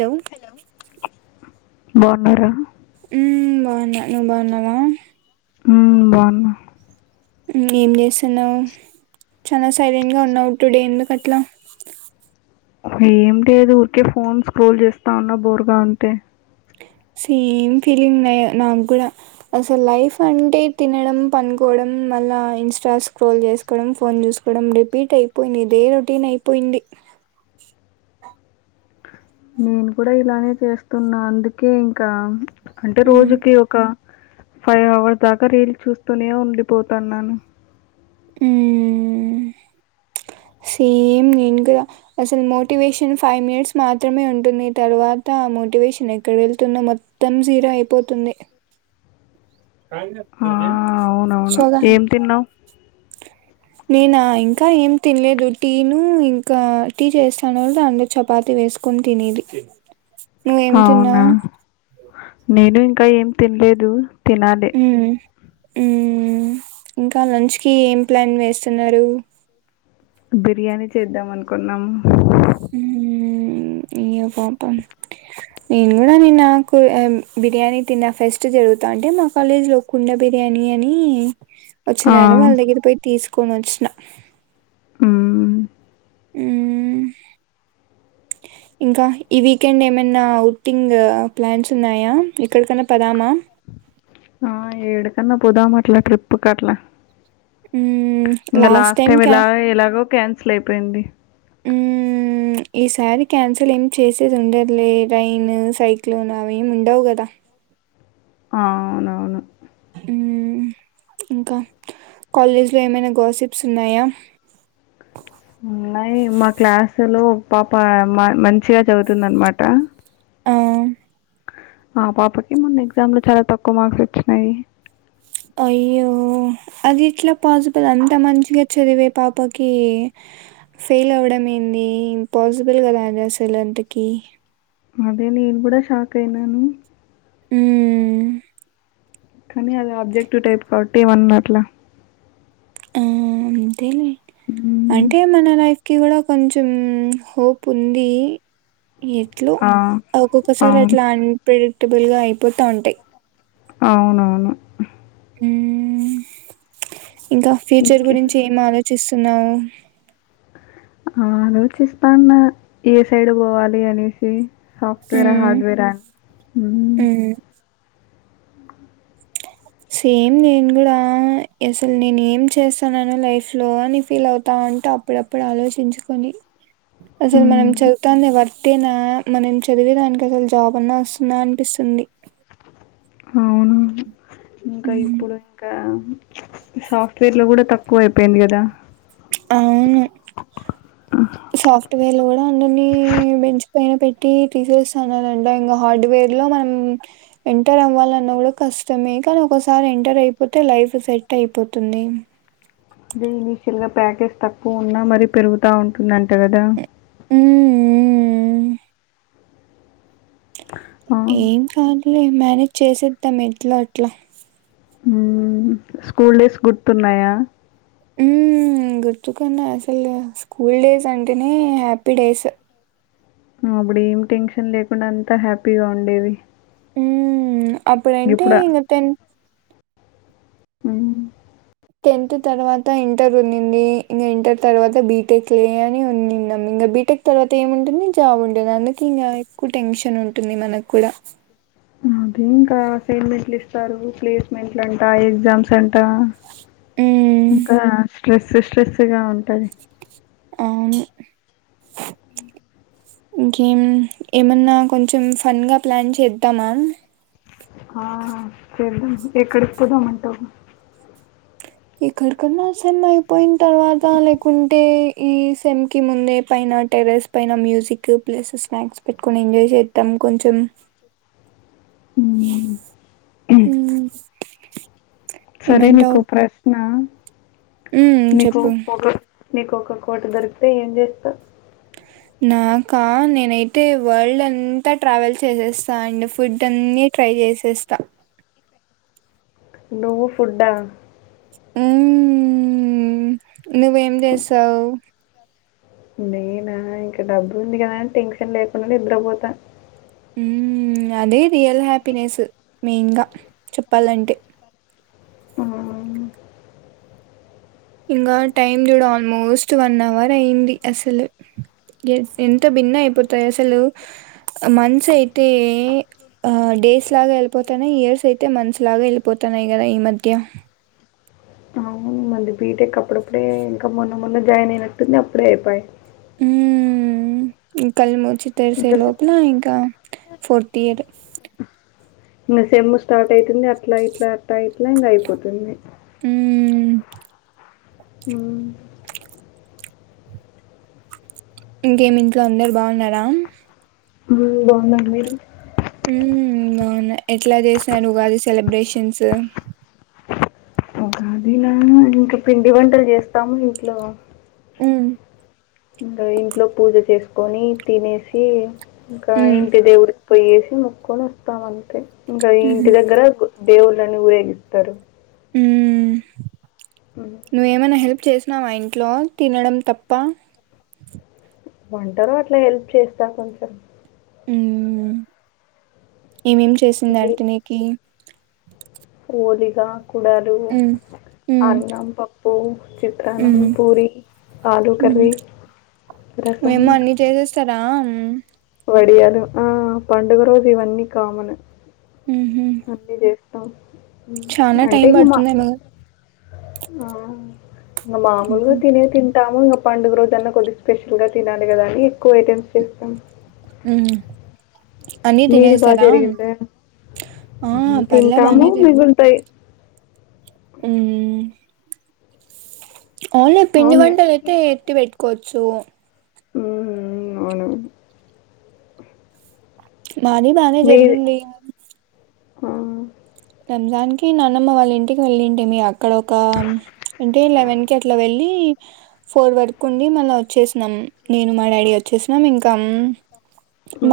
హో బాగున్నాడా మ్మ్ బావున్నా నువ్ బాన్నావా ఉమ్ బాగున్నా మ్ ఏం చేస్తున్నావు చాలా సైలెంట్ గా ఉన్నావు టుడే ఎందుకు అట్లా. హేంలేదు ఊరికే ఫోన్ స్క్రోల్ చేస్తా ఉన్నా బోర్ గా ఉంటే సేమ్ ఫీలింగ్ మే నాకు గూడా అసలు లైఫ్ అంటే తినడం, పనుకోవడం, మళ్ళా ఇంస్టా స్క్రోల్ చేసుకోవడం, ఫోన్ చూసుకోవడం రిపీట్ అయిపోయింది, ఇదే రొటీన్ అయిపోయింది. నేను కూడా ఇలానే చేస్తున్నా అందుకే ఇంకా అంటే ఉమ్, రోజుకి ఒక ఫైవ్ అవర్స్ దాకా రేలు చూస్తూనే ఉండిపోతాన్నాను మ్మ్ ప్చ్ సేమ్ నేను కూడా అసలు మోటివేషన్ ఫైవ్ మినిట్స్ మాత్రమే ఉంటుంది, తర్వాత మోటివేషన్ ఎక్కడ వెళ్తుందో మొత్తం జీరో అయిపోతుంది. ఆ, అవునవును సోగా ఏం తిన్నావు నేనా ఇంకా ఏం తినలేదు టీను ఇంకా టీ చేస్తాను వాళ్ళ దాంలో చపాతి వేసుకొని తినేది నువ్వేం అవునా తిన్నావు నేను ఇంకా ఏం తినలేదు తినాలి హ హమ్ ఇంకా లంచ్ కి ఏం ప్లాన్ వేస్తున్నారు బిర్యానీ చేద్దాం అనుకున్నాము ఇ్య పాప నేను కూడా నిన్నకు బిర్యానీ తిన్నా ఫస్ట్ జరుగుతా అంటే మా కాలేజీ లో కున్న బిర్యానీ అని వచ్చి ఆ, నను వాళ్ళ దగ్గర పోయి తీసుకొని వచ్చిన మ్మ్. ఇంకా ఈ వీకెండ్ ఏమైనా ఔటింగ్ ప్లాన్స్ ఉన్నాయా ఎక్కడికన్నా పదామా ఆ ఏడుకన్నా పోదాం అట్ల ట్రిప్పుకి అట్లా ఇంకా లాస్ట్ టైం ఎలా ఎలాగో క్యాన్ స్లిప్ అయిపోయింది ఈసారీ క్యాన్సల్ ఏమి చేసేది ఉండదులే ట్రైన్ సైక్లోన్ అవ ఏమి ఉండవు కదా ఆ అవునవును ఇంకా కాలేజ్లో ఏమైనా గసిప్స్ ఉన్నాయా ఉన్నాయి మా క్లాసు లో పాప మంచిగా చదువుతుంద అనమాట ఆ! ఆ పాపకి ముందు ఎగ్జామ్ లో చాలా తక్కువ మార్క్స్ వచ్చినాయి అయ్యో అది ఇట్లా పాసిబుల్ అంత మంచిగా చదివే పాపకి ఫెయిల్ అవడం ఏంది ఇం పాసిబుల్ కదా అది అసలు అంతక అదే నేను కూడా షాక్ అయినాను హమ్ కానీ అద ఆబ్జెక్టివ్ టైప్ కాబట్టి ఏమన్నట్లా ఆ అంతేనే మ్మ్ అంటే మన లైఫ్ కి కూడా కొంచెం హోప్ ఉంది ఎట్లు ఆ ఓకే. ఒక్కొక్కసారి అవును అట్లా అన్పడి అటబుల్గా అయిపోతూ ఉంటాయి అవునవును మ్మ్ ఇంకా ఫ్యూచర్ ఇంకే గురించి ఫ్యూచర్ ఏం ఆలోచిస్తుంది నవు ఆ ఆలోచిస్తాన్న ఏ సైడ్ పోవాలి అనేసి సాఫట్వేర్ మ్మ్ హార్డ్వేర్ హా మ్మ్ సేమ్ నేను కూడా అసలు నేను ఏం చేస్తాన్నాను లైఫ్ లో అని ఫీల్ అవుతా అంటూ అప్పుడప్పుడు ఆలోచించుకొని అసలు మనం మ్మ్ చదువుతంది వర్తేనా మనం చదివేదానికి జాబన్నా వస్తుందా అనిపిస్తుంది అవును ఇంకా మ్మ్ ఇప్పుడు ఇంకా సాఫ్ట్వేర్ లో కూడా తక్కువ పోయ పయింది కదా అవును సాఫ్ట్వేర్లు కూడా అందరినీ పెంచు పైన పెట్టి తీసేస్తున్నానంట ఇంకా హార్డ్వేర్ లో మనం ఎంటర్ అవ్వాలన్నా కూడా కష్టమే కానీ ఒకసారి ఎంటర్ అయిపోతే లైఫ్ సెట్ అయిపోతుంది అదే ఇనీషియల్ గా ప్యాకేజ్ తక్కువ ఉన్నా మరి పెరుగుతా ఉంటుందండి ఇంటదా అ ఆ ఏం కాలే మేనేజ్ చేసేద్దాం ఎంట్లో అట్లా స్కూల్ డేస్ గుర్తున్నాయా ఉ గుర్తుకున్నా అసలు స్కూల్ డేస్ అంటేనే హ్యాపీ డేస్ అప్పుడు ఏం టెన్షన్ లేకుండా అంతా హ్యాపీగా ఉండేవి ఉ అప్పుడు ఏంట ఇప్పుడు ఇక తెన్ ఆ టెన్త్ తర్వాత ఇంటర్ ఉన్నింది ఇంకా ఇంటర్ తర్వాత బీటెక్ లే అని ఉన్నింద ఇంకా బీటెక్ తర్వాత ఏముంటుంది జాబ్ ఉంటుంది అందుకు ఇంకా ఎక్కువ టెన్షన్ ఉంటుంది మనకు కూడా అదే ఇంకా అసైన్మెంట్లు ఇస్తారు ప్లేస్మెంట్లు అంటా ఎగ్జామ్స్ అంట హ్మ్. ఇకా స్ట్రెస్ స్ట్రెస్ గా ఉంటుంది అ ఇంకేమ్ ఏమన్నా కొంచెం ఫన్గా ప్లాన్ చేద్దామా ఆ చేద్దాం ఎక్కడికి పోదామంటా ఎక్కడ్ కన్నా వస్తన్నా పోయిన తర్వాత లేకుంటే ఈ సేమ్ కి ముందే పైన, టెరెస్ పైన, మ్యూజిక్ ప్లేసెస్, స్నాక్స్, పెట్టుకొని ఎంజాయ్ చేద్దాం. కొంచెం మ్ హ్మ్ సరే ఏమంటావు నీకు ప్రశ్న ఉమ్ మీకు చెప్పు ఒక నీకు ఒక కోటీ దొరికితే ఏం జెతావ్ నాకా నేనైతే వరల్డ్ అంతా ట్రావెల్ చేసేస్తా, అండ్ ఫుడ్ అన్ని ట్రై చేసేస్తా. నువ్వు ఫుడ్డ ఉమ్ నువ్వేం చేస్తావ్ నేనా ఇంక డబ్బు ఉంది కదా అని, టెన్షన్ లేకుండా నిద్రపోతా. హ్మ్ అదే రియల్ హ్యాపీనెస్ మెయిన్గా చెప్పాలంటే [unintelligible] ఇంకా టైమ్ చూడ ఆల్మోస్ట్ వన్ అవర్ అయింది. అసలు ఎ ఎంత భిన్న అయిపోతాయి అసలు మంత్స్ అయితే ఆ డేస్ లాగా వెళ్ళిపోతాన్నాయి. ఇయర్స్ అయితే మంత్స్ లాగా వెళ్ళిపోతాన్నాయి కదా ఈ మధ్య అవును మంది బీటెక్ అప్పుడప్పుడే ఇంకా మొన్న మొన్న జాయిన్ అయినట్టుంది. అప్పుడే అయిపోయాయ్ హ్మ్ కల్ముర్ చి తెల్సే ఇంకా సె- లోపల ఇంకా ఫోర్త్ ఇయర్ ఈ సేమ్ము స్టార్ట్ అయితుంది అట్లా ఇట్లా టైపింగ్ అయ్పోతుంది మ్మ్ హ్మ్ ఇంకేమి ఇంట్లో అందరు బాగున్నారా ఓ బాగున్నా మీరు ఉమ్ అవునా ఎట్లా చేసినాను ఉగాది సెలబ్రేషన్స్ కాదనా ఇంకా పిండి వంటలు చేస్తాము ఇంట్లో హ్మ్ ఇంకా ఇంట్లో పూజ చేసుకొని తినేసి ఇంకా మ్మ్ ఇంటి దేవురికి పోయేసి ఇక్ మోక్కోన్ వాతం అంతే ఇంకా మ్హూ ఇంటి దగ్గర గు దేవుళ్ళని ఊరేగితారు హ్మ్ ఉమ్. నువ్ ఏమనా హెల్ప్ చేస్ ఉన్నావా ఇంట్లో తినడం తప్ప వంటల్లు అట్లా హెల్ప్ చేస్తా కొంచెం హ్మ్ ఏమేం చేసింది ఇవి అంట నీకి పోలిగా కూడాలు, మ్మ్ మ్మ్ అన్నం, పప్పు, చిత్రాన్నం, మ్మ్ పూరి, ఆలు, ఉహు. కర్రీ, రసం. అ వడియాల ఆ పండుగ రోజు ఇవన్నీ కామన్ ఆమ్ త్త చనా టైం పడుతుంది మగ ఆ మాముూలు ఉహు. తినే తింత తంటాము ఇంకా పండుగ రోజన్నా కొద్ది స్పెషల్ గా తినాలి కదా అని ఎక్కువ ఐటెమ్స్ చేస్తాం హమ్ మీది బాగా జరిగిందా ఆ పర్లే తింటాము బానే మిగుంటాయి అ ఓన్లీ పిండి అవును వంటలు అయితే ఎత్తి పెట్టుకోవచ్చు ఉ అవున మానీ బానే జరిగింది ఆ రంజానికి నాన్నమ్ వాళ్ళ ఇంటికి వెళ్ళింటేమ అక్క అక్కడ ఒక అంటే లెవెన్ కి అట్లా వెళ్ళి ఫోర్ వర ఉండి మళ్ళా వచ్చేసినాం నేను మా డాడీ వచ్చేసినాం ఇంకా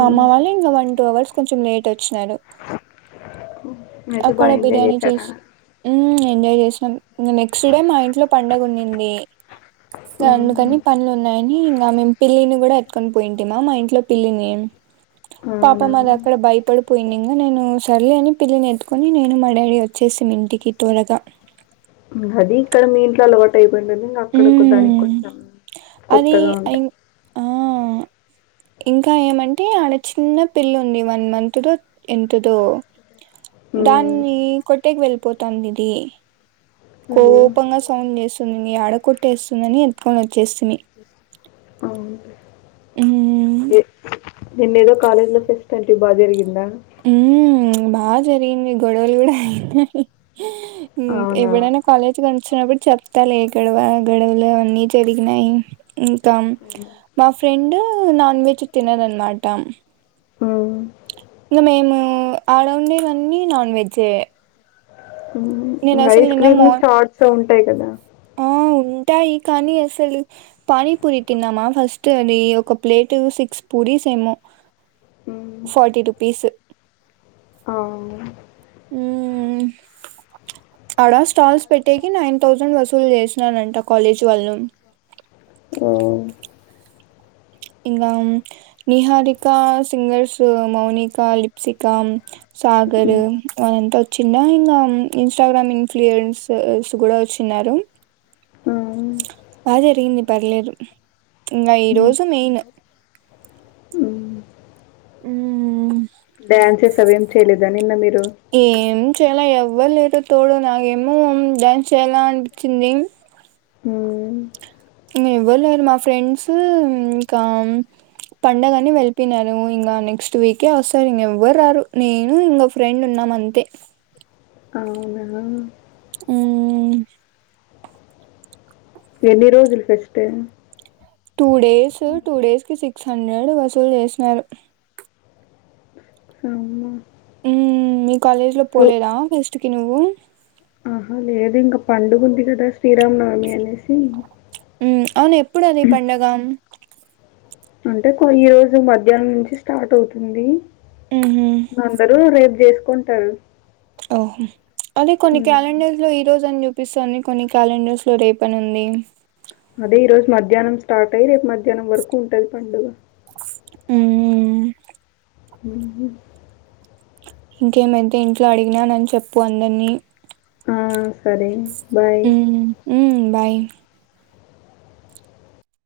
మామ వాళ్ళ ఇంకా వన్ టూ అవర్స్ కొంచెం లేట్ అ వచ్చినాడు అయితే అక్కడ బాగా ఎంజాయ్ బిర్యానీ చేశారా చేసి ఎంజాయ్ చేసినాం ఇంక నెక్స్ట్ డే మా ఇంట్లో పండగ ఉన్నింది ఉమ్, అందుకని పనులు ఉన్నాయని ఇంకా మేము పిళ్లిని కూడా యి ఇంట్లో పి పాప అవునా అక్కడ భయపడిపోయింది నే సలే కని నేను మా డైడీ వచ్చేసి ఇంటికి తూరగా అది ఇక్కడ మీ ఇంట్లో అలవాటుయింది ది ఇంకా అక్కడ దానికి మ్మ్ కొంచెం అది కొత్తగా ఉంటాయి ఇం ఆ ఇంకా ఏమంటే ఆడ చిన్న పిల్ల ఉంది వన్ మంత్ దో ఎంతదో ఉమ్, దాన్ని కొట్టకి వెళ్ల్ పోతుందిది అయ్యో కోపంగా సౌండ్ చేస్తుంది న ఆడ కొట్టేస్తుందని ఎకోచ్చు అవు మ్మ్ ఏ నేన్న ఏదో కాలేజ్ లో ఫెస్ట్ అంటే బాగా జరిగిందా బాగా సరంది గడలుగుడయి అవునా ఎవరన్న కలేజ్ క వ చెప్తారూ గడవ గడవలు అన్నీ జరిగినాయి ఇంకా మా ఫ్రెండ్ నాన్ వెజ్ తినదనమాట ఆ ఇకా మేము ఆడౌండేవన్నీ నాన్ వెజే ఐస్ క్రీమ్లు మార్ చార్ట్స్ ఉంటాయి కదా ఆ ఉంటాయి, కానీ అసలు పానీపూరి తిన్నామా ఫస్ట్ అది ఒక ప్లేటు సిక్స్ పూరీస్ ఏమో ఉమ్ ఫార్టీ రుపీస్. ఆ ఆడ స్టాల్స్ పెట్టేకి నైన్ థౌసండ్ వసూలు చేసి నారంట కాలేజీ వాళ్ళు. [inaudible] ఇంగా నిహారికా, సింగర్స్ మౌనికా, లిప్సికా, సాగర్, అనంత్ వచిండా ఇంగా ఇన్స్టాగ్రామ్ ఇన్ఫ్లూయన్సర్స్ కూడా వచ్చిన్నారు. ఆ బా జరిగింది పర్లేదు ఇంగా ఈ ఉమ్ రోజు మెయిన్ మ్మ్. డ్యాన్స్ స్ అవేం చేయలేదా నిన్న మీరు. ఏం చేయాల ఎవ్వరు లేరు తోడు నాగేమో డ్యాన్స్ చేయాలా అనిపించింది. హ్ ఇంగ ఎవ్వరు లేరు మా ఫ్రెండ్స్ ఇంకా పండగని వెళపియనారు, ఇంకా నెక్స్ట్ వీకే వస్తారు. ఇంక ఎవ్వరు రారు నేను ఇంగో ఫ్రెండ్ ఉన్నాం అంతే. అవునా. హు ఎన్ని రోజులు fest. Two days two days కి సి క్స్ హండ్రెడ్ వసూలు చేసినారు. అవునా ఉ మీ కాలేజ్ లో పోలేదా ఫెస్ట్ కి నువ్వు ఆహా లేదు ఇంకా పండుగ ఉంది కదా శ్రీరామ నవమి అనేసి అవును ఎప్పుడు అది పండగ. అంటే ఈ రోజు మధ్యాహ్నం నుంచి స్టార్ట్ అవుతుంది. మ్హూ అందరూ రేపు చేసు కుంటరు. ఓహో అదే కొన్ని క్యాలెండర్ లో ఈ రోజు ని చూపి స్తుంది కొన్ని క్యాలెండర్స్లో రేపని ఉంది. అదే ఈ రోజు మధ్యాహ్నం స్టార్ట్ అయి రేపు మధ్యాహ్నం వరకు ఉంటది పండుగ. ఊ ఉహ్ ఇంకేమైతే ఇంట్లో అడిగినానని చెప్పు అందరినీ. ఆ సరే. బాయ్. మ్మ్ మ్మ్ బాయ్